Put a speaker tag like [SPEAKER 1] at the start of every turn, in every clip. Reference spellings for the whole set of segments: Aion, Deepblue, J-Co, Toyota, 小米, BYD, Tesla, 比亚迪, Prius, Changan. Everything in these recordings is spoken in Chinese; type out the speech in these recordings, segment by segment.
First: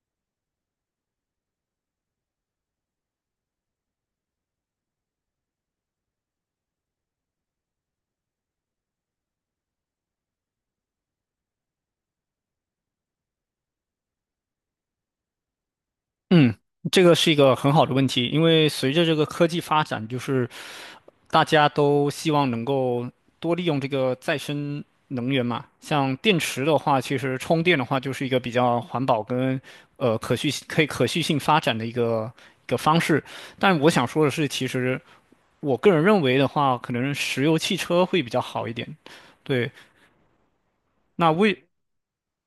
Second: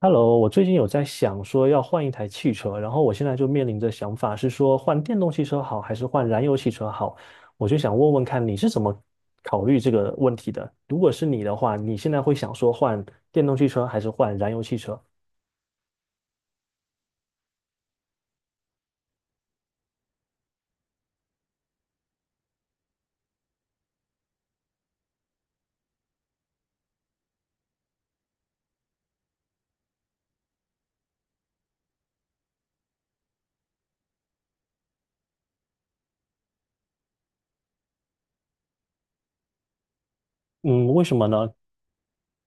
[SPEAKER 1] Hello，我最近有在想说要换一台汽车，然后我现在就面临着想法是说换电动汽车好还是换燃油汽车好，我就想问问看你是怎么考虑这个问题的？如果是你的话，你现在会想说换电动汽车还是换燃油汽车？
[SPEAKER 2] 嗯，这个是一个很好的问题，因为随着这个科技发展，就是大家都希望能够多利用这个再生能源嘛。像电池的话，其实充电的话就是一个比较环保跟可续性发展的一个一个方式。但我想说的是，其实我个人认为的话，可能石油汽车会比较好一点。对，
[SPEAKER 1] 嗯，为什么
[SPEAKER 2] 那
[SPEAKER 1] 呢？
[SPEAKER 2] 为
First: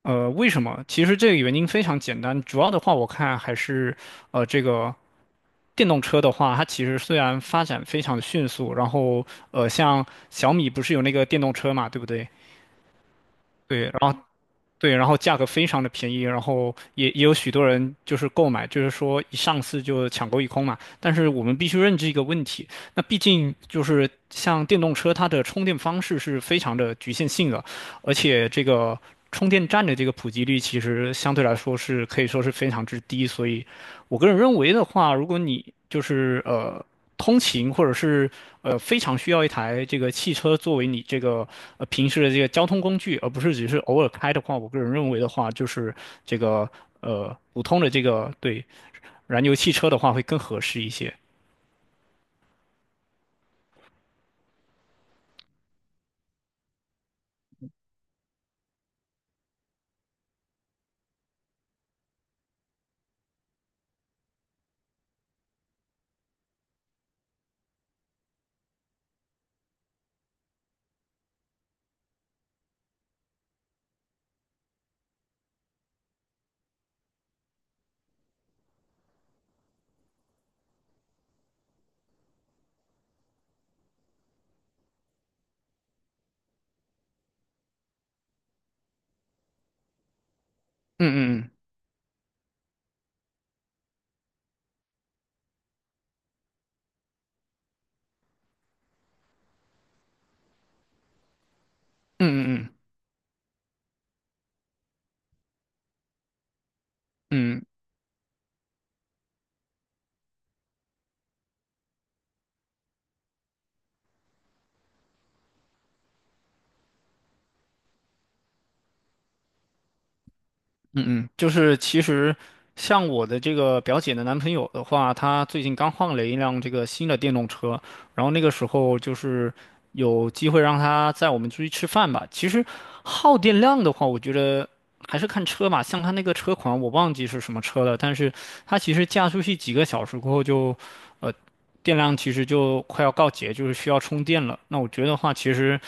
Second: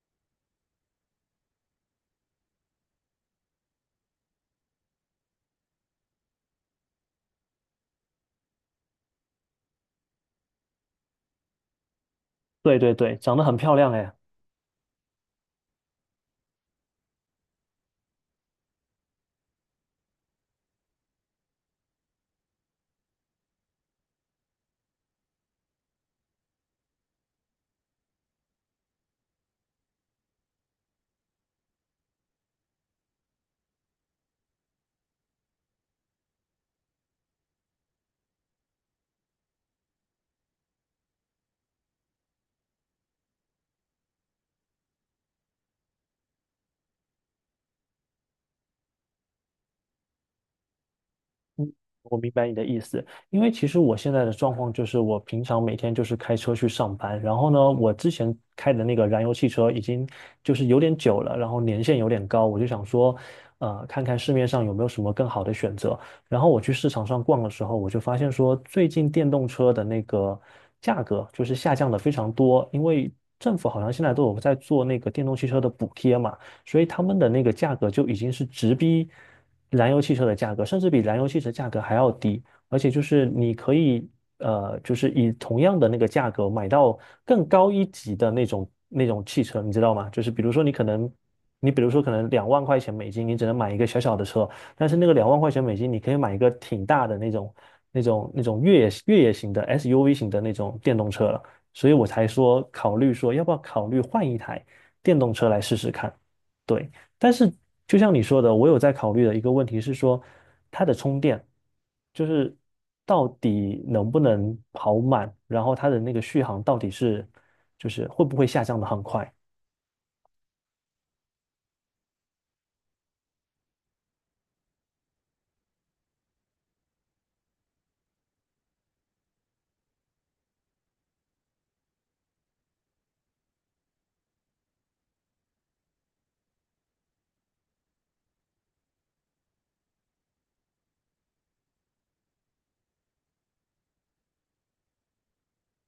[SPEAKER 2] 为什么？其实这个原因非常简单，主要的话我看还是，这个电动车的话，它其实虽然发展非常迅速，然后像小米不是有那个电动车嘛，对不对？
[SPEAKER 1] 对对对，长得很漂
[SPEAKER 2] 对，
[SPEAKER 1] 亮
[SPEAKER 2] 然
[SPEAKER 1] 哎。
[SPEAKER 2] 后对，然后价格非常的便宜，然后也有许多人就是购买，就是说一上市就抢购一空嘛。但是我们必须认知一个问题，那毕竟就是像电动车，它的充电方式是非常的局限性的，而且这个充电站的这个普及率其实相对来说是可以说是非常之低，所以我个人认为的话，如果你就是通勤或者是非常需要一台这个汽车作为你这个平时的这个交通工具，而不是只是偶尔开的话，我个人认为的话，就是这个普通的这个对燃油汽车的话会更合适一些。
[SPEAKER 1] 我明白你的意思，因为其实我现在的状况就是，我平常每天就是开车去上班，然后呢，我之前开的那个燃油汽车已经就是有点久了，然后年限有点高，我就想说，看看市面上有没有什么更好的选择。然后我去市场上逛的时候，我就发现说，最近电动车的那个价格就是下降的非常多，因为政府好像现在都有在做那个电动汽车的补贴嘛，所以他们的那个价格就已经是直逼燃油汽车的价格，甚至比燃油汽车价格还要低，而且就是你可以就是以同样的那个价格买到更高一级的那种汽车，你知道吗？就是比如说你可能。
[SPEAKER 2] 嗯嗯
[SPEAKER 1] 你比如说，可能两万块钱美金，你只能买一个小小的车，但是那个两万块钱美金，你可以买一个挺大的那种、那种、那种越野型的 SUV 型的那种电动车了。所以我才
[SPEAKER 2] 嗯
[SPEAKER 1] 说
[SPEAKER 2] 嗯嗯
[SPEAKER 1] 考虑说要不要考虑换一台电动车来试试看。对，但是
[SPEAKER 2] 嗯嗯。
[SPEAKER 1] 就像你说的，我有在考虑的一个问题是说，它的充电就是到底能不能跑满，然后它的那个续航到底是就是会不会下降的很快？
[SPEAKER 2] 嗯嗯，就是其实像我的这个表姐的男朋友的话，他最近刚换了一辆这个新的电动车，然后那个时候就是有机会让他载我们出去吃饭吧。其实耗电量的话，我觉得还是看车吧，像他那个车款我忘记是什么车了，但是他其实驾出去几个小时过后就，呃，电量其实就快要告竭，就是需要充电了。那我觉得话，其实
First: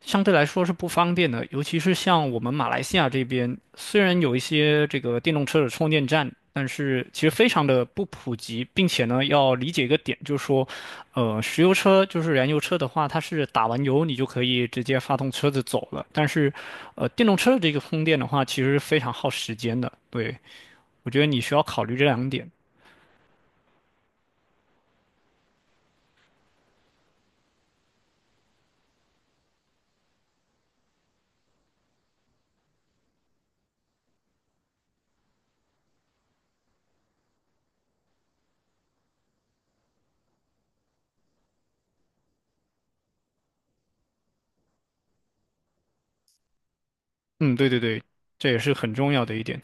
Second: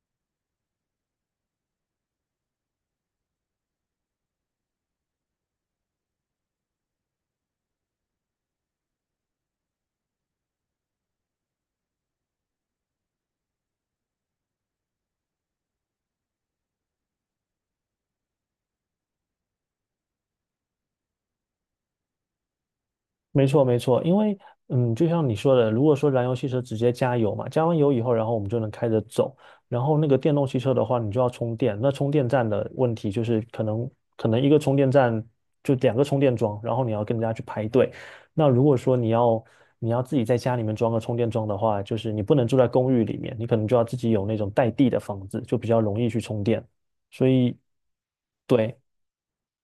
[SPEAKER 2] 相对来说是不方便的，尤其是像我们马来西亚这边，虽然有一些这个电动车的充电站，但是其实非常的不普及，并且呢，要理解一个点，就是说，石油车就是燃油车的话，它是打完油你就可以直接发动车子走了，但是，电动车的这个充电的话，其实非常耗时间的。对，我觉得你需要考虑这两点。
[SPEAKER 1] 没错，没错，因为嗯，就像你说的，如果说燃油汽车直接加油嘛，加完油以后，然后我们就能开着走。然后那个电动汽车的话，你就要充电。那充电站的问题就是，可能一个充电站就两个充电桩，然后你要跟人家去排队。那如果说你要自己在家里面装个充电桩的话，就是你不能住在公寓里面，你可能就要自己有那种带地的房子，就比较容易去充电。所
[SPEAKER 2] 嗯，
[SPEAKER 1] 以，
[SPEAKER 2] 对对对，这也是
[SPEAKER 1] 对，
[SPEAKER 2] 很重要的一点。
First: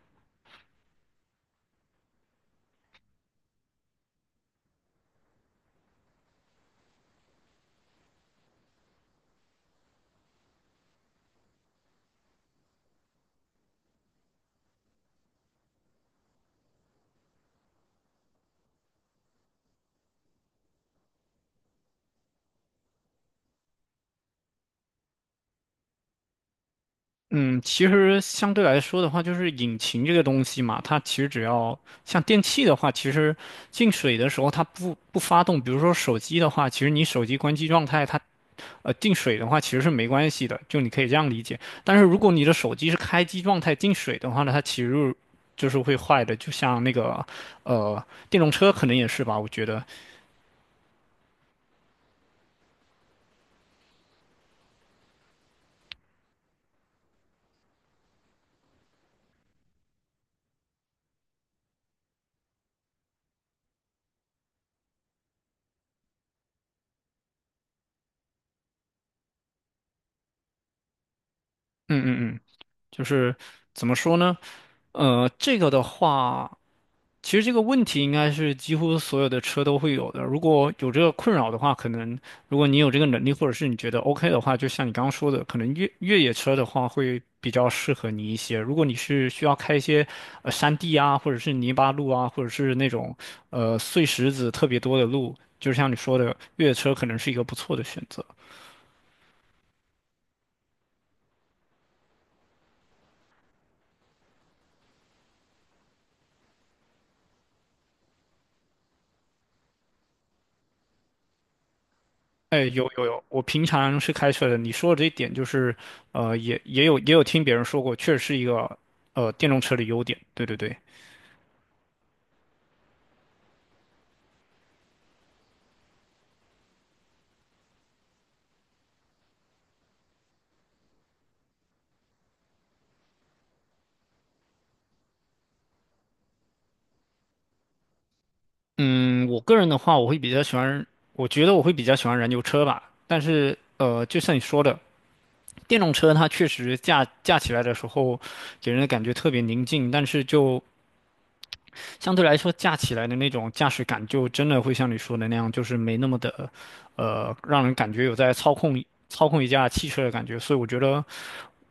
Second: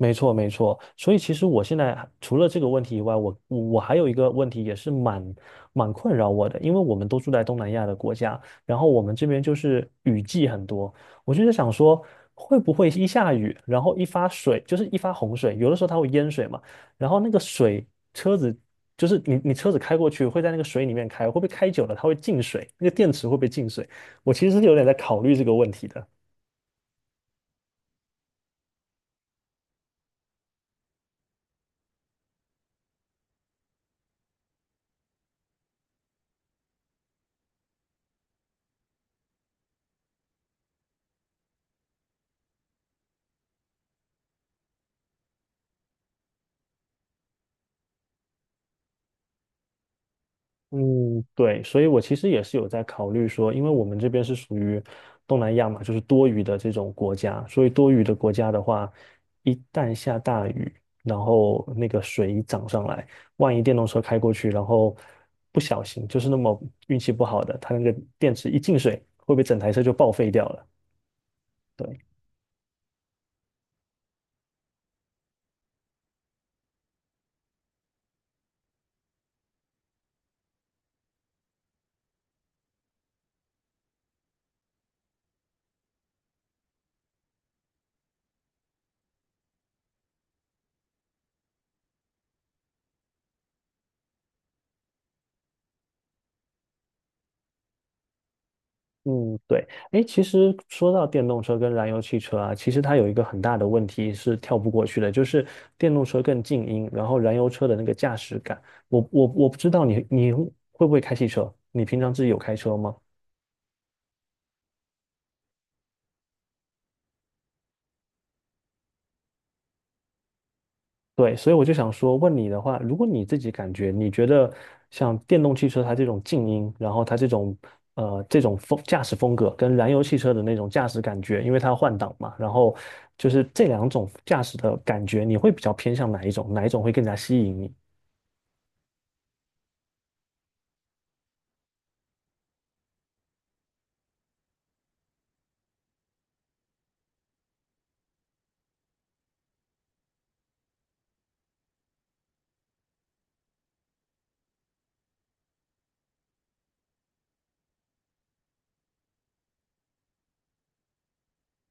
[SPEAKER 1] 没错，没错。所以其实我现在还除了这个问题以外，我还有一个问题也是蛮困扰我的，因为我们都住在东南亚的国家，然后我们这边就是雨季很多，我就在想说，会不会一下雨，然后一发水，就是一发洪水，有的时候它会淹水嘛，然后那个水车子就是你车子开过去会在那个水里面开，会不会开久了它会进水，那个电池会不会进水？我其实是有点在考虑这个问题的。
[SPEAKER 2] 嗯，其实相对来说的话，就是引擎这个东西嘛，它其实只要像电器的话，其实进水的时候它不发动。比如说手机的话，其实你手机关机状态它进水的话其实是没关系的，就你可以这样理解。但是如果你的手机是开机状态进水的话呢，它其实就是会坏的，就像那个电动车可能也是吧，我觉得，
[SPEAKER 1] 嗯，对，所以我其实也是有在考虑说，因为我们这边是属于东南亚嘛，就是多雨的这种国家，所以多雨的国家的话，一旦下大雨，然后那个水一涨上来，万一电动车开过去，然后不小心就是那么运气不好的，它那个电池一进水，会不会整台车就报废掉了？对。
[SPEAKER 2] 嗯嗯嗯，就是怎么说呢？这个的话。其实这个问题应该是几乎所有的车都会有的。如果有这个困扰的话，可能如果你有这个能力，或者是你觉得 OK 的话，就像你刚刚说的，可能越野车的话会比较适合你一些。如果你是需要开一些山地啊，或者是泥巴路啊，或者是那种碎石子特别多的路，就像你说的，越野车可能是一个不错的选择。
[SPEAKER 1] 嗯，对，哎，其实说到电动车跟燃油汽车啊，其实它有一个很大的问题是跳不过去的，就是电动车更静音，然后燃油车的那个驾驶感。我不知道你会不会开汽车，你平常自己有开
[SPEAKER 2] 哎，
[SPEAKER 1] 车
[SPEAKER 2] 有
[SPEAKER 1] 吗？
[SPEAKER 2] 有有，我平常是开车的。你说的这一点就是，也有听别人说过，确实是一个电动车的优点。对对对。
[SPEAKER 1] 对，所以我就想说，问你的话，如果你自己感觉，你觉得像电动汽车它这种静音，然后它这种这种风驾驶风格，跟燃油汽车的那种驾驶感觉，因为它要换挡嘛，然后就是这两种驾驶的感觉，你会比较偏向哪一种？哪一种会更加吸引你？
[SPEAKER 2] 嗯，我个人的话，我会比较喜欢，我觉得我会比较喜欢燃油车吧。但是，就像你说的，电动车它确实驾起来的时候，给人的感觉特别宁静，但是就相对来说驾起来的那种驾驶感，就真的会像你说的那样，就是没那么的，让人感觉有在操控一架汽车的感觉。所以我觉得，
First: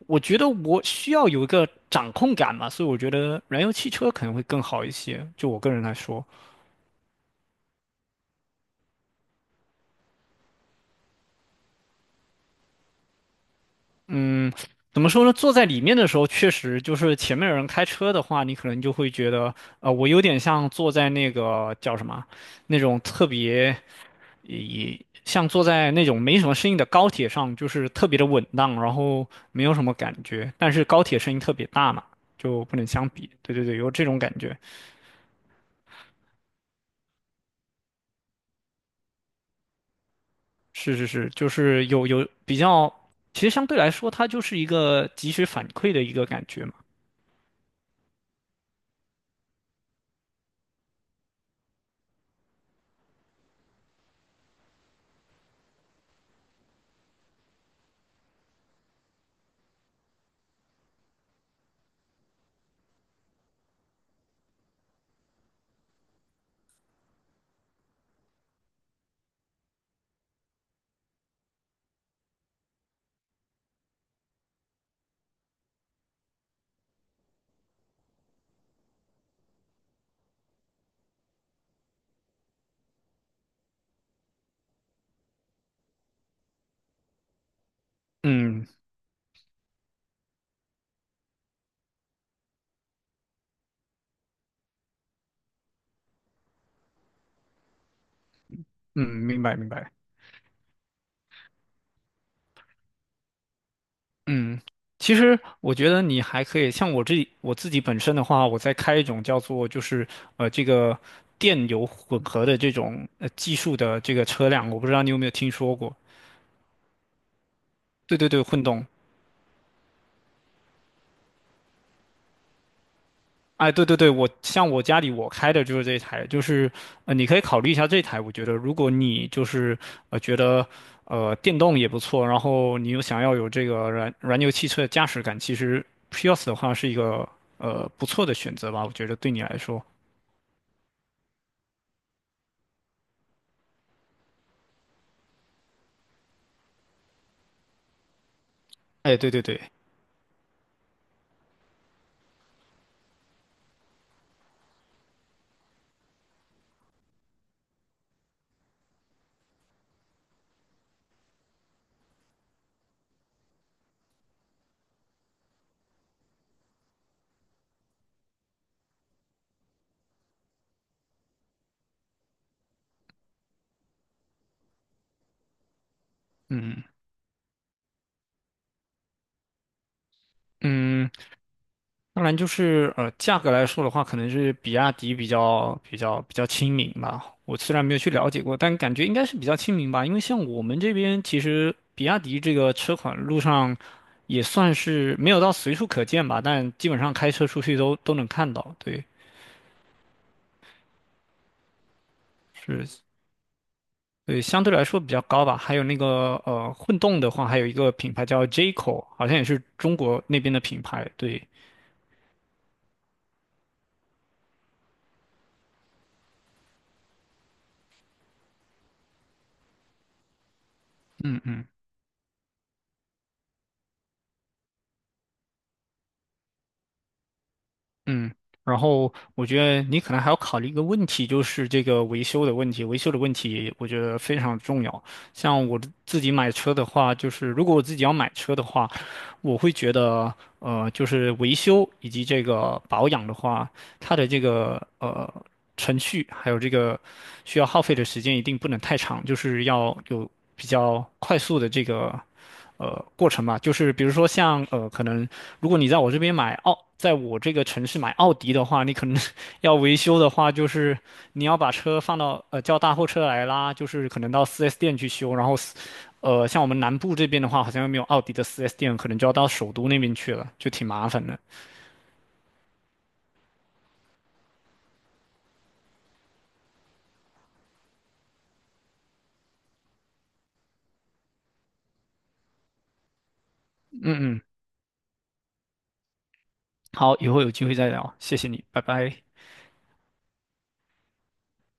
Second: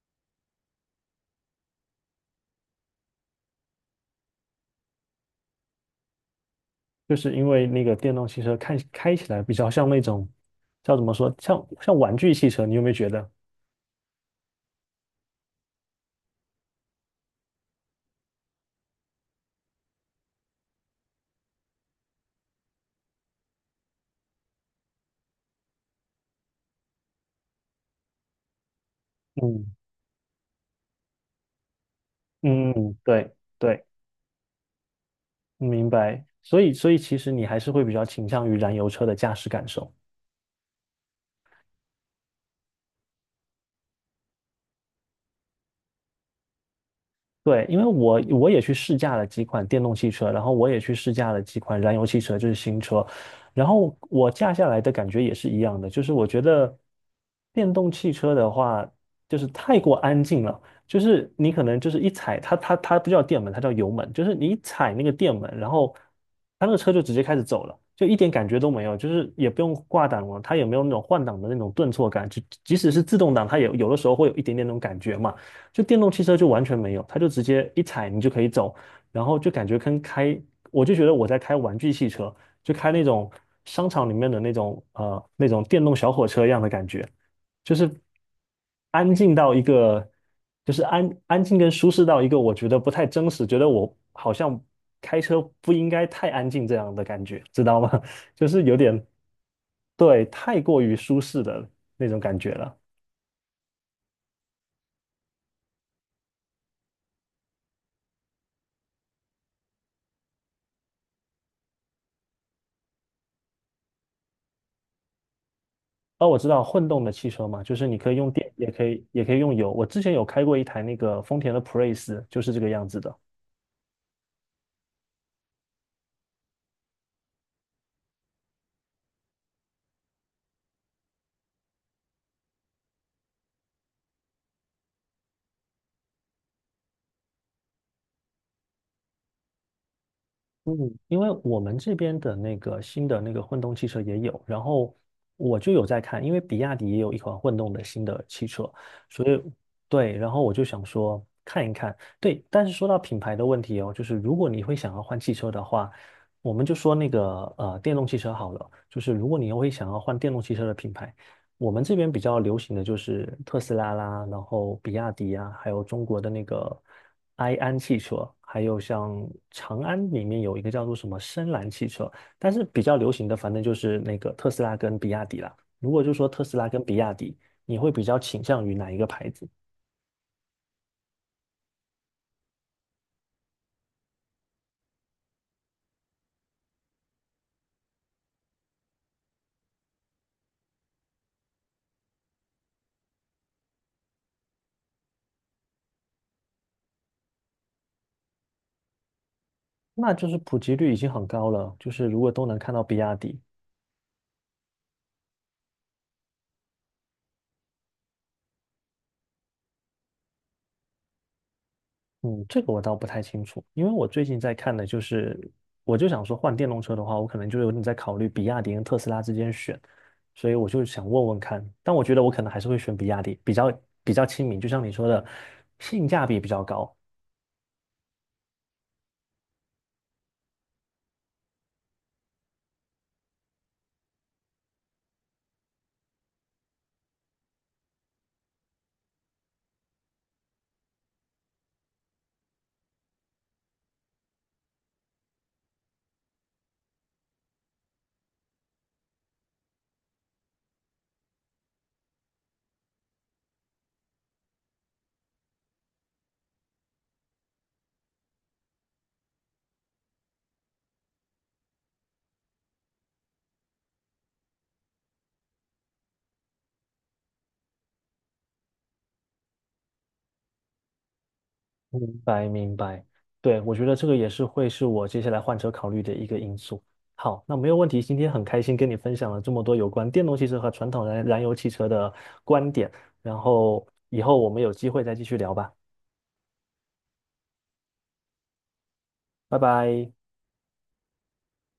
[SPEAKER 2] 我觉得我需要有一个掌控感嘛，所以我觉得燃油汽车可能会更好一些，就我个人来说。
[SPEAKER 1] 就是因为那个电动汽车看开起来比较像那种叫怎么说，像玩具汽车，你有没有觉得？
[SPEAKER 2] 嗯，怎么说呢？坐在里面的时候，确实就是前面有人开车的话，你可能就会觉得，我有点像坐在那个叫什么，那种特别，也像坐在那种没什么声音的高铁上，就是特别的稳当，然后没有
[SPEAKER 1] 嗯
[SPEAKER 2] 什么感觉。但是高铁声音特别大嘛，就不能
[SPEAKER 1] 嗯，
[SPEAKER 2] 相比。
[SPEAKER 1] 对
[SPEAKER 2] 对对对，
[SPEAKER 1] 对。
[SPEAKER 2] 有这种感觉。
[SPEAKER 1] 明白。所以，所以其实你还是会比较倾向于燃油车的驾驶感受。
[SPEAKER 2] 是是是，就是有有比较，其实相对来说，它就是一个及时反馈的一个感觉嘛。
[SPEAKER 1] 对，因为我也去试驾了几款电动汽车，然后我也去试驾了几款燃油汽车，就是新车，然后我驾下来的感觉也是一样的，就是我觉得电动汽车的话，就是太过安静了，就是你可能就是一踩它，它不叫电门，它叫油门，就是你一踩那个电门，然后它那个车就直接开始走了，就一点感觉都没有，就是也不用挂挡了，它也没有那种换挡的那种顿挫感，就即使是自动挡，它也有的时候会有一点点那种感觉嘛。就电动汽车就完全没有，它就直接一踩你就可以走，然后就感觉跟开，我就觉得我在开玩具汽车，就开那种商场里面的那种那种电动小火车一样的感觉，就是
[SPEAKER 2] 嗯
[SPEAKER 1] 安静到一个，就是安安静跟舒适到一个我觉得不太真实，觉得我好像开车不应该太安静这样的感觉，知道吗？就是有点
[SPEAKER 2] 嗯，明白明白。
[SPEAKER 1] 对太过于舒适的那种感觉了。
[SPEAKER 2] 嗯，其实我觉得你还可以，像我我自己本身的话，我在开一种叫做就是这个电油混合的这种技术的这个车辆，我不知道你有没有听说过？
[SPEAKER 1] 哦，我知道混动的汽车嘛，就是你可以
[SPEAKER 2] 对对
[SPEAKER 1] 用
[SPEAKER 2] 对，
[SPEAKER 1] 电，
[SPEAKER 2] 混
[SPEAKER 1] 也可
[SPEAKER 2] 动。
[SPEAKER 1] 以也可以用油。我之前有开过一台那个丰田的普锐斯，就是这个样子的。
[SPEAKER 2] 哎，对对对，我像我家里我开的就是这台，就是你可以考虑一下这台，我觉得如果你就是觉得电动也不错，然后你又想要有这个燃油汽车的驾驶感，其实 Prius 的话是一个不错的选择吧，我觉得对你来说。
[SPEAKER 1] 嗯，因为我们这边的那个新的那个混动汽车也有，然后我就有在看，因为比亚迪也有一款混动的新的汽车，
[SPEAKER 2] 哎，
[SPEAKER 1] 所
[SPEAKER 2] 对
[SPEAKER 1] 以
[SPEAKER 2] 对对，
[SPEAKER 1] 对，然后我就想说看一看。对，但是说到品牌的问题哦，就是如果你会想要换汽车的话，我们就说那个电动汽车好了，就是如果你会想要换电动汽车的品牌。我们这边比较流行的就是特斯拉啦，然后比亚迪啊，还有中国的那个埃安汽车，还有像长安里面有一个叫做什么深蓝汽车，但是比较流行的反正就是那个特斯拉跟比亚迪啦。如果就说特斯拉跟
[SPEAKER 2] 嗯
[SPEAKER 1] 比亚迪，你会比较倾向于哪一个牌子？
[SPEAKER 2] 嗯，当然就是价格来说的话，可能是比亚迪比较亲民吧。我虽然没有去了解过，但感觉应该是比较亲民吧。因为像我们这边，其实比亚迪这个车款路上也算是没有到随处可见吧，但基本上开车出去都能看到。对，
[SPEAKER 1] 那就是普及率已经很高了，就是如果都能看到比
[SPEAKER 2] 是，
[SPEAKER 1] 亚迪，
[SPEAKER 2] 对，相对来说比较高吧。还有那个混动的话，还有一个品牌叫 J-Co,好像也是中国那边的品牌。对。
[SPEAKER 1] 嗯，这个我倒不太清楚，因为我最近在看的就是，我就想说换电动车的话，我可能就有点在考虑比亚迪跟特斯拉之间选，所以我就想问问看，但我觉得我可能还是会选比亚迪，比较亲民，就像你说的，性价比比较高。
[SPEAKER 2] 嗯，然后我觉得你可能还要考虑一个问题，就是这个维修的问题。维修的问题，我觉得非常重要。像我自己买车的话，就是如果我自己要买车的话，我会觉得，就是维修以及这个保养的话，它的这个程序还有这个需要耗费的时间一定不能太长，就是要有比较快速的这个过程嘛。就是比如说像可能如果你在我这边在我这个城市买奥迪的话，你可能 要维修的话，就是你要把车放到叫大货车来拉，就是可能到 4S 店去修，然后四呃，像我们南部这边的话，好像又没有奥迪的 4S 店，可能就要到首都那边去了，就挺麻烦的。
[SPEAKER 1] 明白，明白。对，我觉得这个也是会是我接下来换车考虑的一个因素。好，那没有问题，今天很开心跟你分享了这么多有关电动汽车和传统燃油汽车的观点，然后以
[SPEAKER 2] 嗯
[SPEAKER 1] 后
[SPEAKER 2] 嗯，
[SPEAKER 1] 我们有机会再继续聊吧，
[SPEAKER 2] 好，以后有机会再聊，谢谢你，拜拜。
[SPEAKER 1] 拜拜。